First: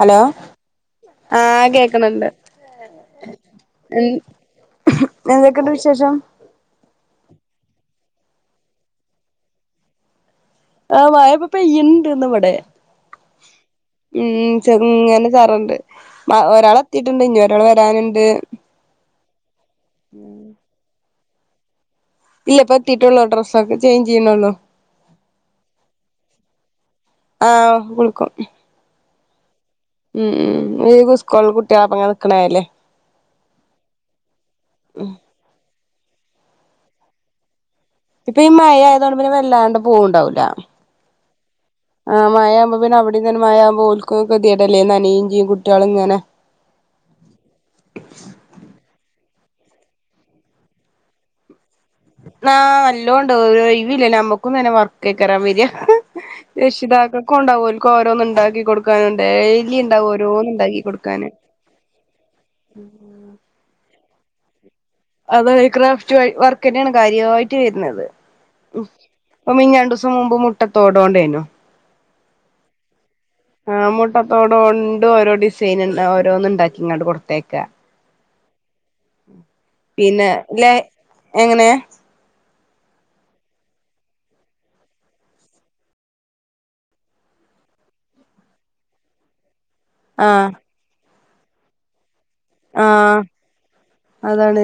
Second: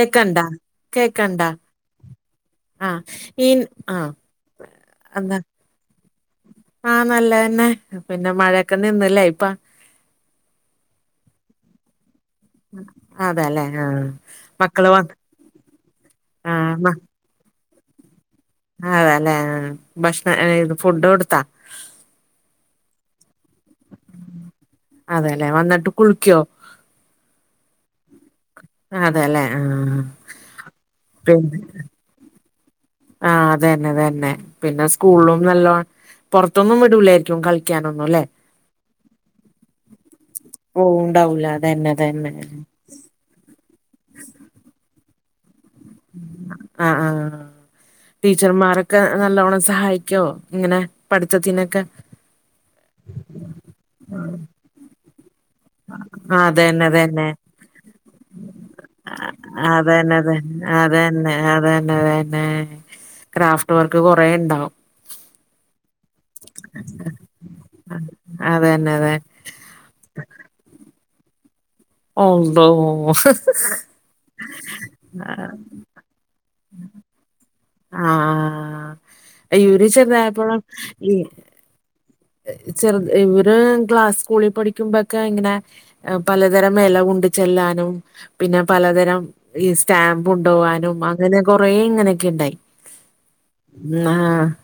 Hello, കേക്കണ്ടാ ആഹ്, കേക്കുന്നുണ്ട്. ആഹ് എ, ഈ ആഹ് എന്, എന്താ എന്തൊക്കെയണ്ട്, വിശേഷം? ആഹ്, നല്ലതന്നെ, പിന്നെ, മഴയൊക്കെ, നിന്നലെ ഇപ്പ ആ, മഴപ്പ, പെയ്യിനിണ്ട്, ഇന്ന്, ഇവിടെ. അതെല്ലേ ആഹ് ഉം, മക്കള് വ ചെറുങ്ങനെ, ചാറ്ണ്ട്, മ, ഒരാൾ എത്തിട്ടുണ്ട്, ഇനി ഒര രാള്, വരാനുണ്ട്. അതല്ലെ, ആഹ, ഭക്ഷണം, ഇ, ഫുഡ്, കൊടുത്താ? ഇല്ല, പ്പത്തിട്ടുള്ളൂ, ഡ്രസ്സൊക്കെ, ചേഞ്ച്, ചെയ്യണള്ളൂ. അതെല്ലെ, വന്നിട്ട്, കുളിക്കോ? ആഹ്, കുളിക്കും. അതെല്ലെ, ആഹ്. ഉം, ഉം, ഈ സ്കൂളിൽ, പിന്നെ കുട്ടികൾപ്പം, ങ്ങനെ, നിക്കണല്ലേ. ആഹ്, അതന്നെ, അതന്നെ, പിന്നെ, സ്കൂളിലും, നല്ല, പുറത്തൊന്നും, വിടുലായിരിക്കും, കള ക്കാനൊന്നുല്ലേ? ഇപ്പൊ, ഈ, മഴയതുകൊണ്ട്, പിന്നെ, വെല്ലാണ്ട്, പോവുണ്ടാവില്ല. ഓ, ഉണ്ടാവൂ, ല അതന്നെ, അന്നെ. അപ്പ, പിന്നെ, അവിടന്നെ, ഓൽക്കും, അത്, കെടല്ലേ, നനയുംചെയ്യും, കുട്ടിയാൾ ഇങ്ങനെ. ആഹ്, ആഹ്. ടീച്ചർമാരൊക്കെ നല്ലോണം സഹായിക്കോ ഇങ്ങനെ പഠിതാത്തിനൊക്കെ? ആഹ നല്ലോണ്ട് ഒഴിവില്ലല്ലോ നമ്മക്കും തന്നെ വർക്ക് അയ്കാരം വേര. അതന്നെ അതന്നെ രക്ഷിതാകൾക്കും ഉണ്ടാവുംഓൽക്ക് ഓരോന്ന് ഇണ്ടാക്കി കൊടുക്കാനും ഡെലി ഉണ്ടാവകും അതന്നെ അതന്നെ ഓരോന്ന്. ഉണ്ടാക്കി കൊടുക്കാന് അതന്നെ അതന്നെ അതന്നെ ക്രാഫ്റ്റ് വർക്ക് കൊറെ ഉണ്ടാവും. അതെ ക്രാഫ്റ്റ് വർക്ക്ന്നെയാണ് കാര്യായിട്ട് വരുന്നത് ഉം. അതന്നെ അതെ ഇപ്പോ മിനിഞ്ഞഞ്ഞ് രണ്ട് ദിവസം മുമ്പ് മുട്ടത്തോടോണ്ടേനു. അള്ളോ ഹ് ഹ്. ആ മുട്ടത്തോടണ്ട് ഓരോ ഡിസൈൻ ഇൻ ഓരോന്ന് ഇണ്ടാക്കിക്കാണ്ട് കൊടുത്തേയ്ക്ക. ആഹ് ഇവര് പിന്നെ ചെറുതായപ്പോഴും ല്ലെ എങ്ങനെ. ഏ ചെറുത് ഇവര് ക്ലാസ്സ് സ്കൂളിൽ പഠിക്കുമ്പോക്കെ ഇങ്ങനെ. പലതരം ഇല കൊണ്ടു ചെല്ലാനും പിന്നെ പലതരം. ഈ സ്റ്റാമ്പ് ആഹ് ഉണ്ടോവാനും അങ്ങനെ കൊറേ ഇങ്ങനെയൊക്കെ ഉണ്ടായി. ആഹ് ന്ന അതാണ്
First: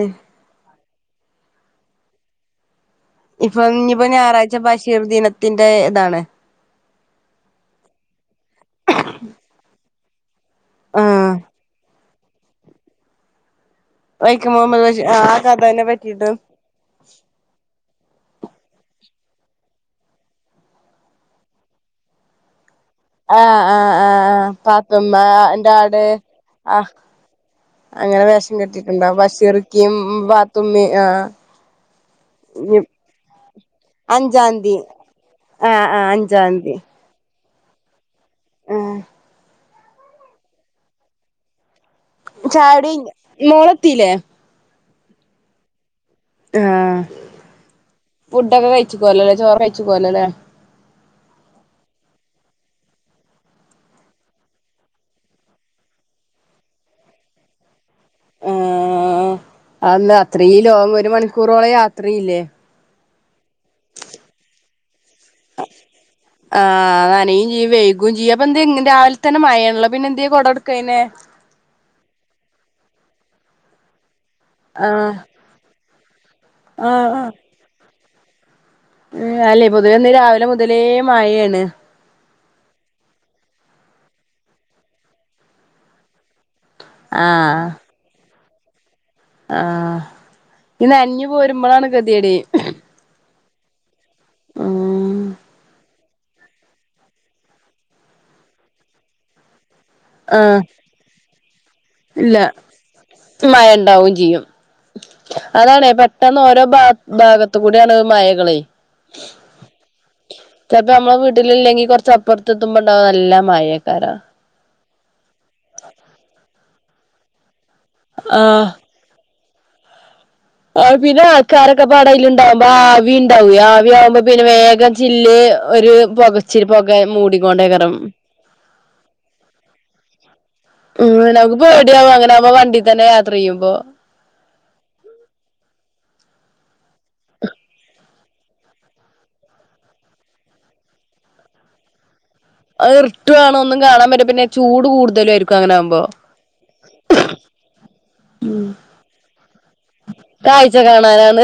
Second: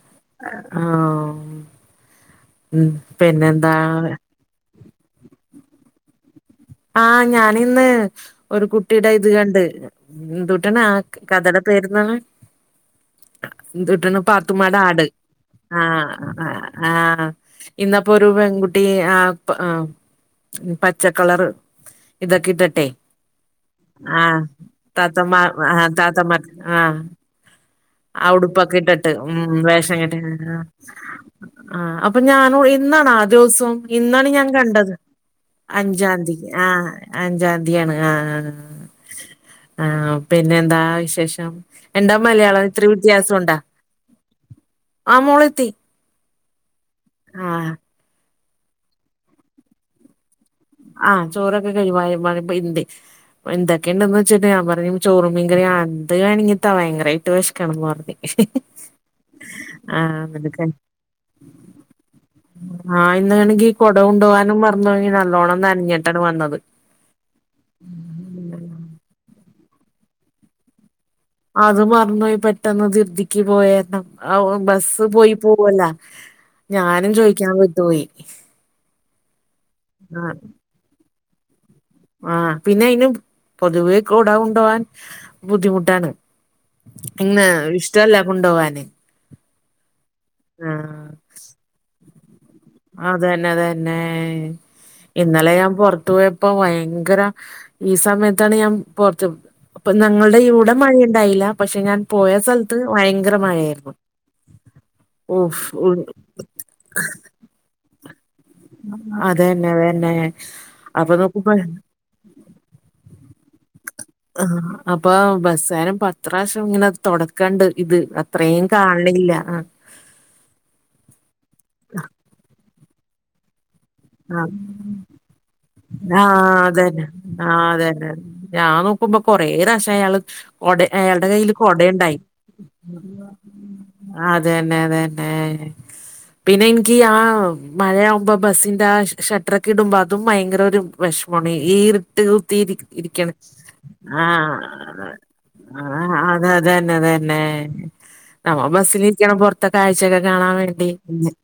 ആഹ. ഉം. ഇപ്പൊ ഇനിയിപ്പോ ഞായറാഴ്ച ബഷീർ ദിനത്തിന്റെ ഇതാണ്. ആഹ ഞാനിന്ന് ഒരു കുട്ടിയുടെ ഇത് കണ്ട് ഇന്തു ട്ടന ആ ആഹ് കഥടെ പേരുന്നാപറഞ്ഞെ ഏദുട്ടണ് വൈക്കം പാത്തുമാടെ മുഹമ്മദ് ആട് ബഷീർ ആ കഥേനെ ആഹ പറ്റിയിട്ട് ആ. ആഹ് ഇന്നപ്പൊ ഒരു പെൺകുട്ടി ആ പ പച്ചക്കളർ ഇതൊക്കെ ഇട്ടിട്ടെ? ആ ആ ആ ആഹ താത്തമാ പാത്തുമ്മന്റെ ആ ആട് താതമാ ആഹ്. അങ്ങനെ ആ വേഷം ഉടുപ്പൊക്കെ ഇട്ടിട്ട് കെട്ടിട്ടുണ്ടാവും ഉം ബഷീർക്കയും വേഷം കെട്ടി ആ. പാത്തുമ്മി ആ അപ്പൊ ഞനോ ഇന്നാണ് ആ ദിവസം ഇന്നാണ് ഞാൻ അഞ്ചാംതി കണ്ടത്. ആ ആ അഞ്ചാതീ അഞ്ചാംതി ആഹ. അഞ്ചാതിയാണ് ആഹ ആ ആഹ പിന്നെ എന്താ വിശേഷം? എന്താ മലയാളം ഇത്ര ചായുടി കഴിഞ്ഞോ വ്യത്യാസം ഉണ്ടോ മോളെത്തില്ലേ ആ മോളെത്തി. ആഹ ആ ഫുഡൊക്കെ കഴിച്ചുകോ ലല്ലെ ചോറ് കഴിച്ചു കോലല്ലെ ആഹ് ചോറൊക്കെ കഴിവായ പ്പോ ഹിന്ദി. എന്തൊക്കെയുണ്ടന്ന് വെച്ചിട്ട് ഞാൻ പറഞ്ഞു ചോറും മീൻകറി അത് ണെങ്കിൽതാ ഭയങ്കരായിട്ട് വെശക്ക്ണ്ന്ന് റഞ്ഞ് ആ അല്ല അത്രം എന്നിട്ട് ലോങ്ങ്‌ ഒരു മണിക്കൂറോളം യാത്രല്ലേ? ആ ഇന്നണെങ്കിൽ കൊട കൊണ്ട് പോവാനും മറന്ന്പോയി നല്ലോണം നനഞ്ഞിട്ടാണ് വന്നത് ആ ആ നനയുംചെയ്യും വെ [unintelligible] അപ്പ എന്തെ രാവിലെതന്നെ മഴയണല്ലോ പിന്നെ എന്തെ കൊടകൊടുകായിഞ്ഞേ അത് മറന്ന് പോയി പെട്ടെന്ന് ദി ർതിക്ക് പോയതാ ആ ബസ്സ് ആഹ് പോയി. പോവല്ലേ, ആഹ് ഞാനും ചോയ്ക്കാൻ വിട്ടു പോയി. ഉം അല്ലെ പൊതുവെന്ന് രാവിലെ മുതലേ മാഴണ്. ആഹ് പിന്നെ അതിനും പൊതുവേ കുട കൊണ്ടോകാൻ ബുദ്ധിമുട്ടാണ്. പിന്നെ ആഹ് ഇഷ്ടല്ല കൊണ്ടോവാൻ. ആഹ് ഈ നനഞ്ഞ് പോരുമ്പോഴാണ് കെതിയെട്. അതന്നെ അതന്നെ ഉം ഇന്നലെ ഞാൻ പോറത്ത്പോയ പ്പൊ ഭയങ്കര ഈ സമയത്താണ് ഞാൻ പുറത്ത്. അപ്പൊ ഞങ്ങളുടെ ആഹ് ഇവിടെ മഴ ഉണ്ടായില്ല പക്ഷെ ഞാൻ പോയ ഇല്ല സ്ഥലത്ത് ഭയങ്കര മഴ. മഴ ഇണ്ടാക്കും ചെയ്യും. അതാണ് പെട്ടെന്ന് ഓരോ ഭാ ഭാഗത്ത് കൂടെ ആണ് മഴകള്. അതന്നെ അതന്നെ ചിലപ്പോ അപ്പൊ നമ്മളെ വീട്ടിൽ നോക്കുമ്പോ ഇല്ലെങ്കിൽ കൊറച്ച് അപ്പുറത്ത് എത്തുമ്പോണ്ടാവും നല്ല മഴ കര ആഹ് അപ്പൊ ബസാരം പത്ത് പ്രാവിശ്യം ഇങ്ങനെ തോടക്കണ്ട് ഇത് ആഹ് അത്രം കാണ ണില്ല ആഹ് ആ പിന്നെ ആൾക്കാർക്കപ്പാടെആയില് ഉണ്ടാവുമ്പോ ആവി ഉണ്ടാവെയ് ആവി ആവുമ്പ അപ്പൊ ആ പിന്നെ വേഗം ചില്ല് ഒരു ആ പുകച്ചിൽ പുക അതന്നെ ആ മൂടിക്കൊണ്ടേയ്ക്കാരം. അതന്നെ ഞാൻ നോക്കുമ്പോ കൊറേ പ്രാവശ്യം അയാള് കൊട ഉം അയാളുടെ നമ്മക്ക് കയ്യില് പേടിയാവും കൊടയുണ്ടായി അങ്ങനെ ആവുമ്പോ വണ്ടി തന്നെ യാത്ര യ്യുമ്പോ. ആ അതെന്നെ അതെ ന്നെ പിന്നെ ഇൻക്ക് ആ മഴയാവുമ്പോ ബസിന് ഷട്ടട്രൊ ക്കെ ഇടുമ്പോ അതും ഭയങ്കര ഒരു വഷ് മാണ് ഈ ഇർ ട്ട് അ ഇർട്ടു ആണ് ഒന്നും കാണാൻ പറ്റു പിന്നെ ചൂട് ആഹ് കൂടുതലാ യിരിക്കും അങ്ങനവുമ്പോ ആഹ് അതന്നെ അതന്നെ നമ്മ ബസ്സലി രിക്കണപൊർ ഇത്തെ കാഴ്ചൊക്കെ കാണാൻ കാഴ്ച വേണ്ടി കാണാനാണ്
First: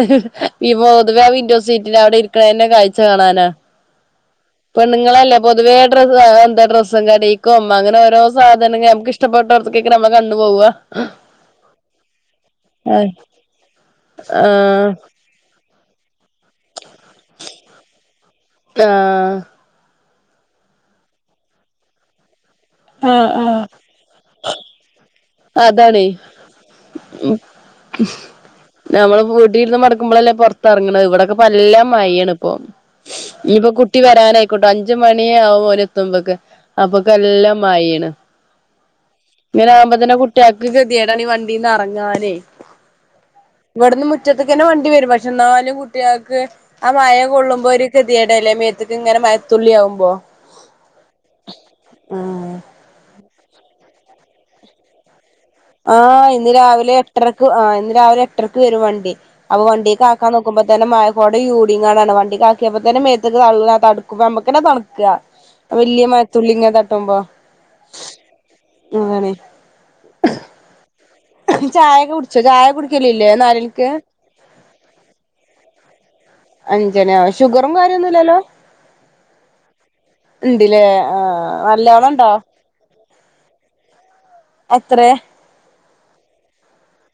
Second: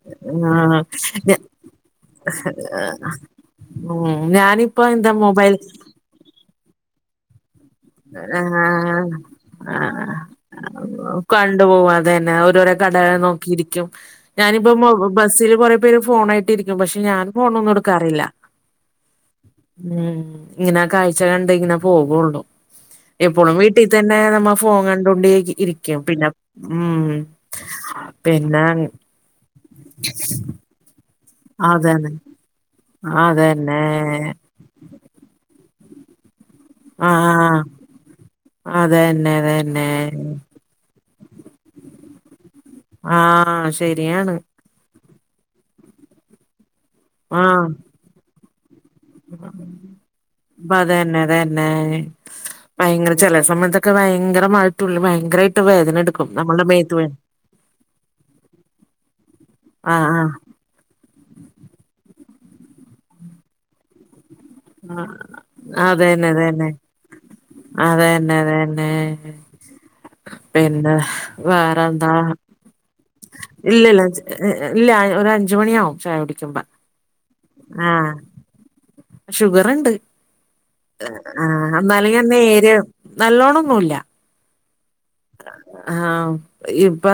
ഈ ആഹ് പൊതുവെ വിൻഡോ സീറ്റിൽ അവിടെ ഇരിക്കണന്നെ കാഴ്ച കാണാനാ ഉം ഞാനിപ്പോ എന്താ പെണ്ണുങ്ങളല്ലേ മൊബൈൽ [unintelligible] എന്താ ഡ്രസ്സും കടിം ആഹ ആ ഇഷ്ടപ്പെട്ടോടത്തേക്ക് നമ്മളെ കണ്ണ് പോവ കണ്ടു പോവാ അതന്നെ അരോര ആഹ് കടള്ള് നോക്കിയിരിക്കും ഞാനിപ്പംമൊ ആഹ് ബസ്സിൽ കുറെപേര് ഫോണേ ട്ടിരിക്കും പക്ഷെ ഞാൻ ഫോണൊന്നുടു ക്കാറില്ല. ആഹ് ഉം ഇങ്ങനെ കാഴ്ച കണ്ട് ഇങ്ങനെ പോകുള്ളു. എപ്പോഴും ആഹ് വീട്ടിതന്നെ നമ്മ ഫോൺ കണ്ടോണ്ടെ ഇരിക്കും. അതാണേ പിന്നെ ഉം പിന്നെ നമ്മള് വൂട്ടിയിരുന്ന് മടക്കുമ്പോഴല്ലേ പുറത്ത്റങ്ങണത് ഇവിടെക്ക നല്ല അതന്നെ മയേണ് ഇപ്പൊ അതന്നെ ഇനിയിപ്പോകുട്ടി വരാന ട്ട് അഞ്ചുമണിയാവു ഓല് എത്തുമ്പക്ക്. അപ്പൊക്കെ നല്ല ആഹ് മഴയാണ് ആഹ് അതന്നെ ഇങ്ങനെ അതന്നെ ആകുമ്പ തന്നെ കുട്ട്യാ ൾക്ക് ഗതിയടാണീ വണ്ടീന്ന് അ റങ്ങാനേ ആഹ് ഇവിടന്ന് ശരിയാണ് മുറ്റത്ത്ക്കനെ വണ്ടി വരും പ ന്നാലും കുട്ടാൾക്ക് ആ മയ ആഹ് കൊള്ളുമ്പോ ഒരു കെദ്യേടല്ലേ മേ ഇത്ങ്ങനെ മയത്തുള്ളി ആവു മ്പോ അപ്പ അതന്നെ അതന്നെ ആഹ് ഭയങ്കര ചല സമയത്തൊക്കെ ഭയങ്കരമായതുള്ളി ഭയങ്കര ആഹ ഇന്ന് രാവിലെ എട്ടരക്ക് ആ ഇന്ന് രാവിലെ എട്ടരക്ക് വരും വണ്ടി അപ്പൊ വണ്ടിക്ക് ആഹ് ആക്കാൻ നോക്കു ആക്കുമ്പോ തന്നെ മഴ കൊടിം ചയൂടിങ്ങാണ്ടണ് വണ്ടിക്ക് ആക്കിയപ്പോ തന്നെ മേത്ത് വള്ളം തടുക്കുമ്പമ്മക്ക് ഇക്കന്നെ തണ്ക്ക ആഹ് വല്യ മഴത്തുള്ളിങ്ങനെ തട്ടുമ്പോ അതെന്നെ അതെന്നെ അതാണ് ന്നെ ഇജ് ചായക്കെ കുടിച്ചോ ചായ കുട് ഇല്ലല്ല ഹ് ഹ് ഇല്ല ഒര അഞ്ച് മണിയാവും ചായ കുടി.. അഞ്ചണിവും ഷുഗറും കാര്യന്നും ല്ലല്ലോ ഷുഗർണ്ട് ഇണ്ട്ല്ലേ ആ ആഹ് നല്ലോണം എന്നാലിക ഇണ്ടോ നേരി നല്ലോണന്നുല്ല എത്ര ആഹ് ഇപ്പ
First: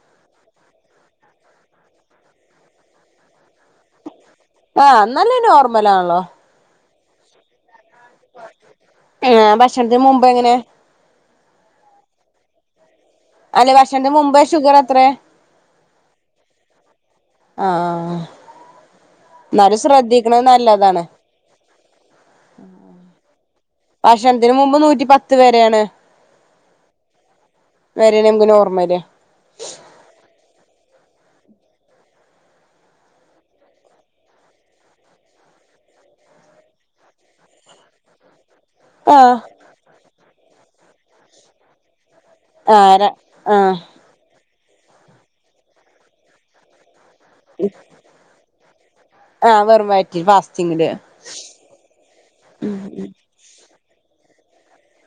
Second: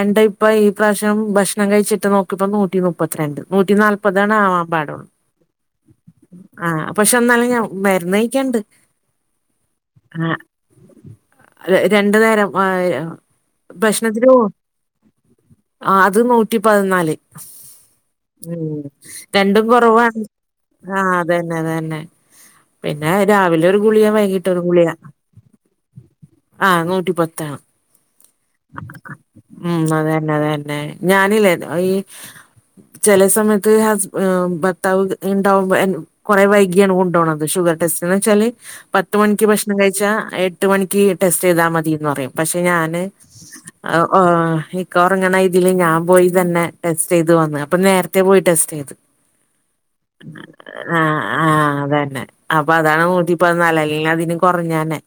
എന്റെ ഇപ്പ ഈ പ്രാവശ്യം ഭക്ഷണം കഴിച്ചിട്ട് നോക്കിപ്പോ നൂറ്റി നു പ്പത്തിരണ്ട് നൂറ്റി നാല്പതാണവാം ആഹ് ന്നാലും നോർമലാളോ ആഹ് പക്ഷെ ന്നാലും ഞാ മരുന്ന് യിക്കണ്ട് ആഹ് ഭക്ഷണത്തിന് മുമ്പ് ആ എങ്ങനെ ര രണ്ടു നേരംമഴയോ അല്ലെ ഭക്ഷതിന്നു മുമ്പേ ഷുഗർ എത്ര ആ അത് നൂറ്റി പതിനാല് ആഹ് ആഹ് ആഹ് ഉം രണ്ടും കൊറവാണ് ആ നല്ലതാണ് അതന്നെ അതന്നെ പിന്നെ രാവിലെ ഒരു ഗുളിക വൈകിട്ട് ഭക്ഷണത്തിന് രു മുമ്പ് ഗുളിക നൂറ്റി പത്ത് ആഹ് നൂറ്റി പ്പത്ത് വേരേ നമ്മ്ക്ക് നോർമല്ല് ഉം അതന്നെ അതന്നെ ഞാനില്ലേ ഈ ചല സമയത്ത് ഹസ് ഭർത്താവ് ഇണ്ടാവുമ്പോ എൻ കുറെവൈകിയാണ് കൊണ്ടോ ണത് ഷുഗർ ടെസ്റ്റ്ന്ന് വെച്ചാല് പത്ത് ആഹ് മണിക്ക് ഭക്ഷണം കഴിച്ചാ എട്ട് മണിക്ക് ടെസ്റ്റ് ചെയ്താ മതിന്ന് പറയും പക്ഷെ ഞാന് ആരാ ആഹ് ഹ്ഓ ഇക്ക ഉറങ്ങണ തില് ഞാൻ പോയി തന്നെ ടെസ്റ്റ് ചെയ്ത് വന്ന് അപ്പം നേരത്തെ പോയി ടെസ്റ്റ് ചെയ്ത് ആഹ് വെറും വയറ്റിൽ ഫാസ്റ്റിങ്ങില് ആ ആഅതന്നെ അപ്പൊ അതാണ് [unintelligible] ഇപ്പൊ [unintelligible] കുറഞ്ഞന്നെ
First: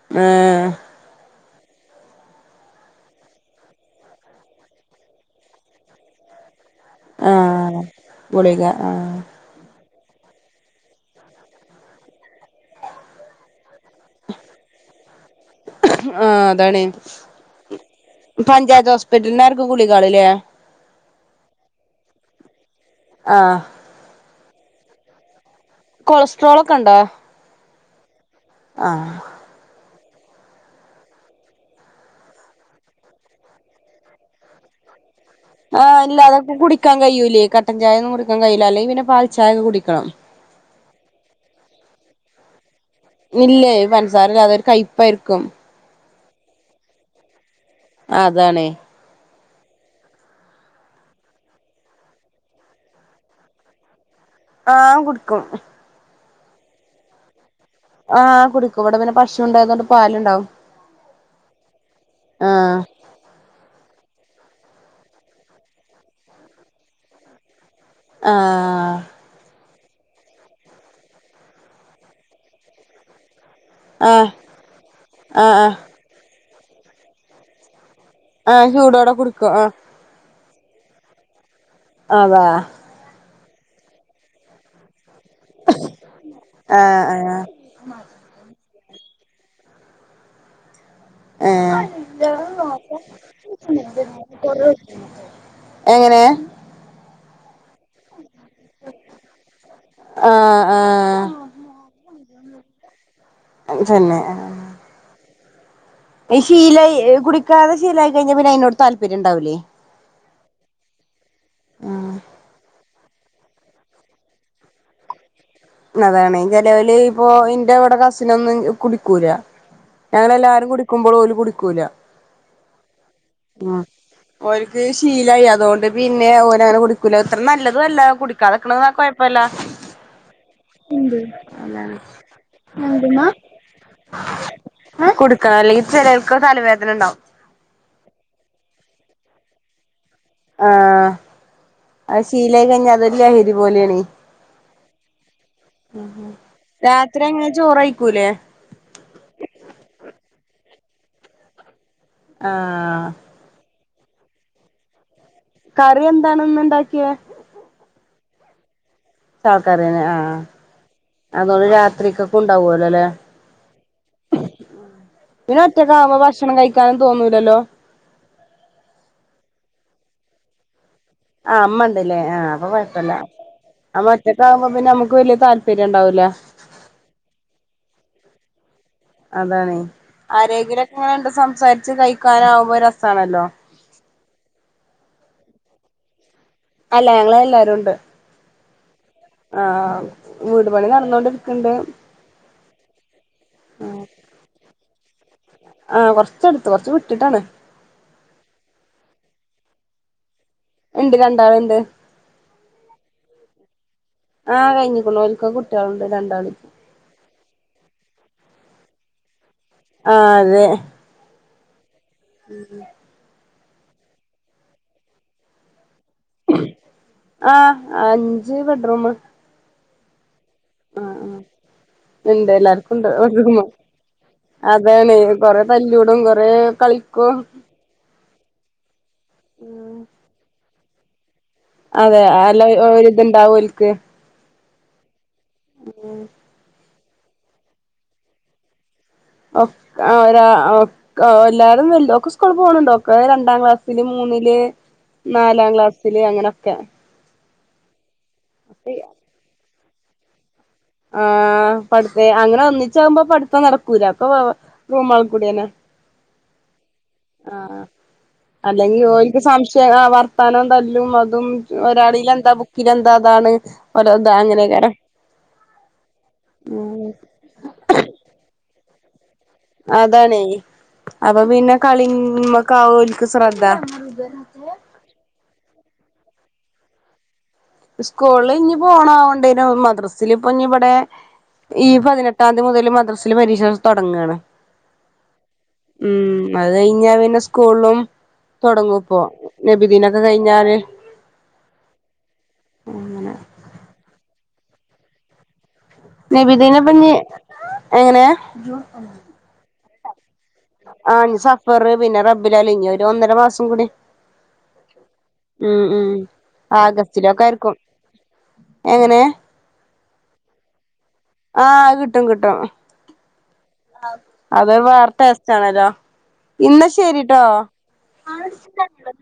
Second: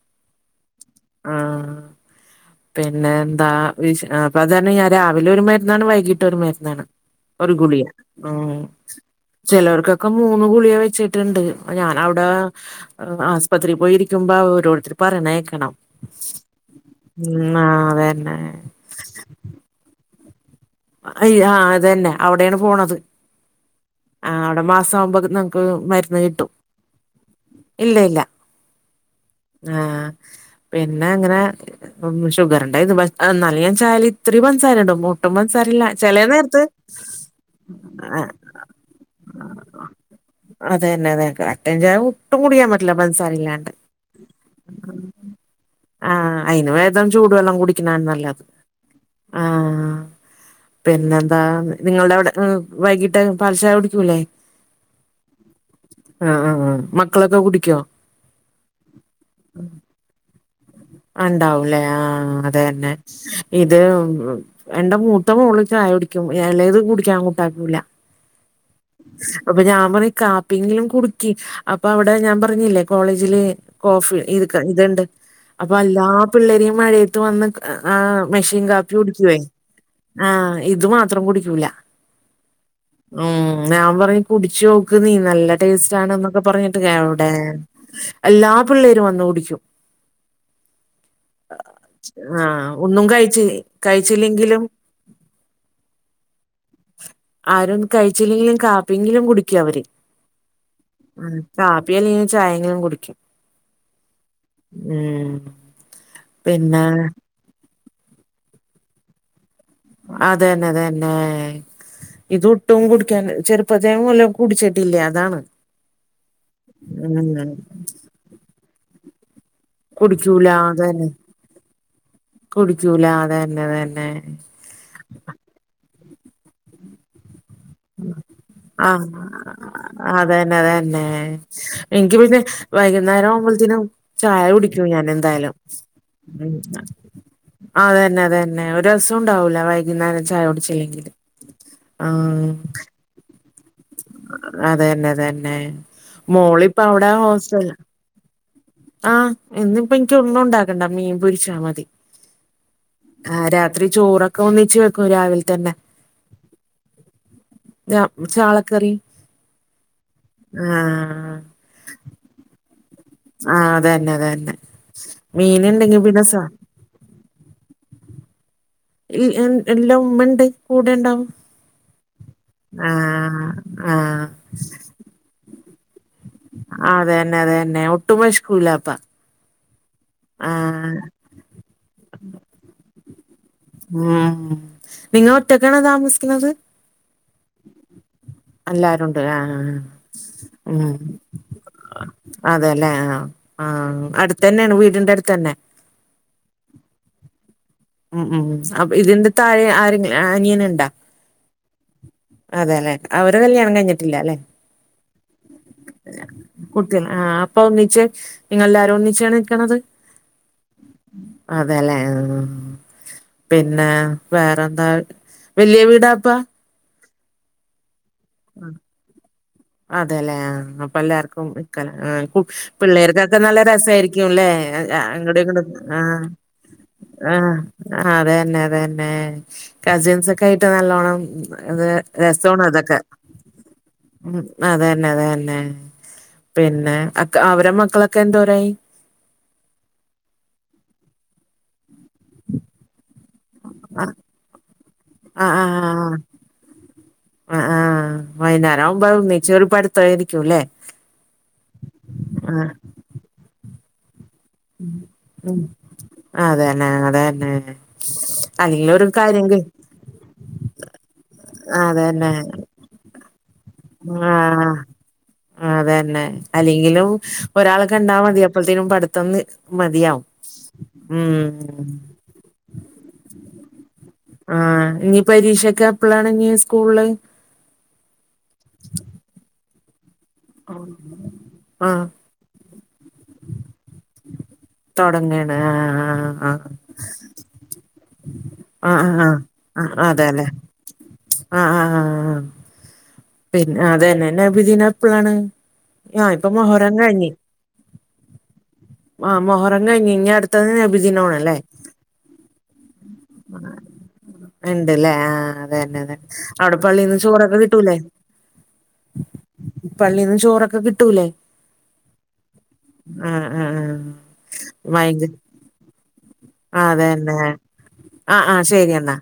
[unintelligible] ആഹ് പിന്നെ എന്താ അപ്പത് രണ്ണം ഞാൻ രാവിലെ ഒരു മരുന്നാണ് വൈകീട്ട് ഒരു മരുന്നാണ് ഒരു ആഹ് ഗുളിയ മം ഗുളിക ആഹ് ചെലോർകൊക്കെ മൂന്ന് ഗുളിക വെച്ചിട്ടുണ്ട് ഞാൻ അവിടെ ആസ്‌പത്രിയിൽ പോയിരിക്കുമ്പ ഓരോരുത്തര് പറയണേ ക്കണം. ആ അതാണ് അതന്നെ പഞ്ചായത്ത് ഹോസ്പിറ്റലിനാർക്കു ഗുളികളില്ലേ അയി ആ അതന്നെ അവിടെണ് പോണത്. ആഹ് ആ വിടെ മാസമാകുമ്പോ നമക്ക് മരുന്ന് കിട്ടും കൊളസ്ട്രോൾ ഒക്കെ ഉണ്ടോ ഇല്ല ഇല്ല ആഹ് ആ പിന്നെങ്ങനെ. ഉം ഷുഗറു ണ്ടായി ഇന്നാലും ഞാ ചായില് ഇച്ചിരി പൻസാര ഇടും ഒട്ടും ആഹ് ഇല്ല സാരല്ലചെലെ അതൊക്കെ നേരത്ത് കുടിക്കാൻ കഴിയൂലേ കട്ടൻ ചായ ഒന്നും കുടിക്കാൻ കഴിയില്ല അല്ലെങ്കിൽ പിന്നെ പാൽച്ചായ കുടിക്കണം അതെന്നെ അതേ കട്ടൻചായ ഒട്ടും കുടിക്കൻ ഇല്ലേ പൻസാരല്ലാതെ ഒരു കയി പ്പായിരിക്കും ആഹ് അയിന് ബേദം ചൂട് ള്ളം കുടിക്കണ നല്ലത് അതാണ് ആ പിന്നെന്താ നിങ്ങൾടെ അവിടെ വൈകിട്ട് പാൽചായ കുടിക്കൂലേ ആ കുടുക്കും ആഹ് ആഹ് ആ മക്കളൊക്കെ കുടിക്കോ. ആഹ കുടിക്കും ഇവിടെ പിന്നെ പശു ഉണ്ടായതൊണ്ട് പാലുണ്ടാക്കും ആ, ഉണ്ടാവൂലേ ആഹ് ആ അതന്നെ ഇത് മം എന്റെ മൂത്ത മോള് ചായ കുടിക്കും ഇളേത് കുടിക്കാകൂട്ടാകൂല. ആഹ് അപ്പൊ ഞാൻ പറിം കാപ്പിങ്കിലും കുടിക്കി അപ്പൊ അവടെ ഞാന് പറഞ്ഞില്ലേ കോളേജില് കോഫി ആഹ് ഇത്ക്ക ഇത്ണ്ട് ആഹ് അപ്പൊ ആഹ് എല്ലാ പിള്ളേരും ഈ മഴത്ത് വന്ന് ഏഹ് മെഷീൻ ആഹ് കാപ്പി ചൂടോടെ കുടിക്കുവേ കുടിക്കും ആഹ് ആഹ് ഇത് മാത്രം കുടിക്കൂല അതെ ഉം ഞാൻ പറയും കുടിച്ചോക്ക് നീ നല്ല ടെസ്റ്റാണെന്നൊക്കെ പറഞ്ഞിട്ട് ആഹ് എവടെ ആഹ് എല്ലാ പിള്ളേരും വന്ന് കുടിക്കും ഏഹ് ആഹ് ഒന്നും കഴ്ച്ച് കഴിച്ചില്ലേ എങ്ങനെ ആരും കഴിച്ചില്ലെങ്കിലും കാപ്പിയെങ്കിലും കുടിക്കു അവര് ആഹ് ഉം ആഹ് കാപ്പിയലെങ്കിലും ചായെങ്കിലും കുടിക്കും തന്നെ ഏഹ് അത് ശീലായി കുടിക്കാതെ ശീലായി കഴിഞ്ഞ പിന്നെ അയിനോട് താല്പര്യണ്ടാവൂലെ അതന്നെ അതന്നെ ഇത് ഒട്ടും കുടിക്കാൻ ചെറുപ്പത്തെപ്പോല് കുടിച്ചിട്ടില്ല്യ അതാണ് അതാണ് ചിലോല് ഇപ്പൊ ഉം ഇന്റെ ഇവടെ കസിനൊന്നും കുടിക്കൂല കുടിക്കൂല ഞങ്ങളെല്ലാരും അതന്നെ കുടിക്കുമ്പളും ഓല് കുടിക്കൂല കുടിക്കൂല അതന്നെ ആഹ് അതന്നെ ഓല് ക്ക് ശീലായി അതൊണ്ട് പിന്നെ ഓലങ്ങനെ കുടിക്കൂല അത്ര നല്ലതും അല്ല കുടിക്കാതക്ക്ണ കൊഴപ്പല്ല അത് തന്നെ അത് തന്നെ എനിക്ക് പിന്നെ വൈകുന്നേരാവുമ്പത്തിനും ചായ കുടിക്കും ഞാനെന്തായാലും കൊടുക്കണം അല്ലെങ്കിൽ ചിലർക്ക് മ്മ് തലവേദന ഉണ്ടാവും അ അതെന്നെ അതെന്നെ ഒരു രസണ്ടാവൂല വൈ കുന്നേരം ചായോടിച്ചില്ലെങ്കില് ആഹ് ഴിഞ്ഞ അതോര് ലഹരി പോ അതെന്നെ അതെന്നെ മോള് ഇപ്പവ്ടെ ഹോസ്റ്റല് ക്കുലേ ആഹ് ഇന്നിപ്പോ ഇന്ക്ക് ഒന്നും ഇണ്ടാക്കണ്ട മീൻപൊരിച്ചാ മതി ആഹ് ആഹ് രാത്രി ചോറൊക്കെ ഒന്നിച്ച് വെക്കും രാവി കറി എന്താണ് ഇന്ന് ഇണ്ടാക്ക്യേ ഞാ ചാളക്കറി ചാലക്കറിയെന്നേ ആഹ് ആഹ് ആ അതൊണ്ട് രാത്രിക്കക്കും ഇണ്ടാവല്ലോല്ലേ ആഹ് അത് തന്നെ അത് തന്നെ മീനുണ്ടെങ്കി പിന്നെ സ ക്കാനും തോന്നൂലല്ലോ ൽ എൻ ഇല്ല ഉമ്മണ്ട് കൂടെണ്ടാവും ആഹ് ഇമ്മണ്ട്ല്ലേ ആഹ് അപ്പൊ കൊഴപ്പല്ല ആ നമ്മ ഒറ്റക്കാവുമ്പോ പിന്നെ നമ്മക്ക് വല്ല്യ താൽ [unintelligible] ഇണ്ടാവൂല ആഹ് അതെന്നെ അതെന്നെ ഒട്ടും വെശക്കൂലാപ്പോ അതാണേ ആരെങ്കിലൊക്കെ ഇങ്ങനെ സംസാരിച്ച് കഴിക്കാനാവുമ്പോ രസണല്ലോ മ്മ് നിങ്ങള് ഒറ്റക്കാണോ താമസിക്കുന്നത് അല്ല ഞങ്ങള് എല്ലാരും ഉണ്ട് എല്ലാരുണ്ട് ആഹ് ആഹ് വീട് പണി ഉം നടന്നോണ്ടിരിക്ക്ണ്ട് അതെല്ലെ ആഹ് ആഹ് അട്ത്തന്നെയാണ് വീടിന്റെ അട്ത്തെന്നെ ആഹ് കൊറച്ചട്ത്ത് കൊറച്ച് വിട്ടിട്ടാണ് ഉം ഉം അപ്പോ ഇതിന്റെ താഴെ ആരെങ്കി അനിയന് ഇണ്ട് രണ്ടാള്ണ്ട് അവരെ കല്യാണം കഴിഞ്ഞിട്ടില്ല അല്ലെ ആഹ് കഴിഞ്ഞ്ക്ക്ണു ഓല്ക്കൊക്കെ കുട്ട്യാള്ണ്ട് രണ്ടാള് കുട്ട്യാള് ആഹ് അപ്പൊ ഒന്നിച്ച് നിങ്ങളെല്ലാരും ഒന്നിച്ചാണ് നിക്ക്ണത് ആഹ് അതെ അതെല്ലേ ആഹ് പിന്നെ വേറെന്താ വല്ല്യ വീടാപ്പാ ആഹ് അഞ്ച് ബെഡ്‌റൂം അതെല്ലേ ആ അപ്പോ എല്ലാവർക്കും നിക്കാന്നും ഇണ്ട് എല്ലാർക്കുണ്ട് പിള്ളേർക്കൊക്കെ നല്ല ബെഡ്റൂമ് രസായിരിക്കും അല്ലേ അങ്ങടും ഇങ്ങടും ആ തല്ലുകൂടും കുറെ ആ കളിക്കും ആ അതെന്നെ അതെന്നെ കസിൻസോക്കെ ആയിട്ട് നല്ലോണം അത് രസാണ് അതൊക്കെ ഉണ്ടാകും ഓൽക്ക് ഉം അതന്നെ അതന്നെ പിന്നെ അക്ക അവരെ മക്കളൊക്കെ എന്തോരായി ഒക്ക് ആ ഒരാ ഒക്ക് എല്ലാരും വൽ ഓക്ക് സ്കൂളിൽ പോവാണുണ്ട് ഒക്ക് കുറെ രണ്ടാം ക്ലാസ്സില് ആ മൂന്നില് ആ ആ നാലാം ആ. ക്ലാസ്സില് അങ്ങനൊക്കെ ആ ആ വൈകുന്നേരം ആവുമ്പോ ഒന്നിച്ച് ഒരു പഠുത്തരിക്കൂല്ലേ ആ പഠിത്തെ അങ്ങനെ ഒന്നിച്ചാകുമ്പോ പഠിത്തം നടക്കൂല അപ്പോ മം മം അതന്നെ അതെ അതെന്നെ ആഹ് അല്ലൊരു കാര്യങ്കി ആ വർത്താനം തല്ലും അതും ഒരാളിലെന്താ ബുക്കിലെന്താ അതാണ് ഓരോ ഇതാ ആഹ് അങ്ങനെക്കാരം അതന്നെ അല്ലെങ്കിലും ഒരാളെ കണ്ടാ മതി അപ്പത്തേനും പഠിത്തം നി മതിയാവും അതണേ അപ്പ പിന്നെ ഉം കളിയും മക്ക ആവോൽക്ക് ശ്രദ്ധ ആഹ് ഇനി പരീക്ഷക്കെ എപ്പളാണ് ഇനീ സ്കൂള് സ്കൂളി ഇനിപ്പോ ഓണം ഒണ്ടേലും മദ്രസില് ഇപ്പോ ഇനി ഇവടെ ഈ ആ പതിനെ ട്ടാം തീ മൊതല് മദ്രാസില് പരീക്ഷതൊടങ്ങാണ് തൊടങ്ങയാണ് ആഹ് ആഹ് ആഹ് ആഹ് ആഹ് ഞ്ഞ പിന്നെ സ്കൂൾളും ആ തൊടങ്ങും ഇപ്പോ ആ നബിദീനൊക്കെ കയിഞ്ഞാല് ആഹ് ആഹ് ആഹ് ആഹ് അങ്ങനെ പിൻ, അതന്നെ. നബിദിനം എപ്പളാണ്? ആ ഇപ്പൊ മൊഹറം നബിദിനപിഞ് എങ്ങനെ? ആ മൊഹറം കഴിഞ്ഞു ഇഞ് അടുത്ത ആ ഞ് സഫറ്, പിന്നെ റബിൽ അവ്വൽ, ഞു ഒരു ഒന്നര മാസം കൂടി ഇണ്ടല്ലേ? ആഹ്, ആ ഉം അതന്നെ, ഉം അതന്നെ. അവിടെ പള്ളീന്ന് ആഗസ്റ്റിലൊക്കെ ചോറൊക്കെ ആയിരിക്കും കിട്ടൂലേ? എങ്ങനെ? പള്ളീന്ന് ചോറൊക്കെ കിട്ടൂലേ? ആഹ്, കിട്ടും, കിട്ടും. ആഹ് ആഹ് ആഹ് അതൊരു വേറെ ഭയങ്കര ടാസ്കണല്ലോ അതന്നെ, ആ ആ ശരി എന്നാ.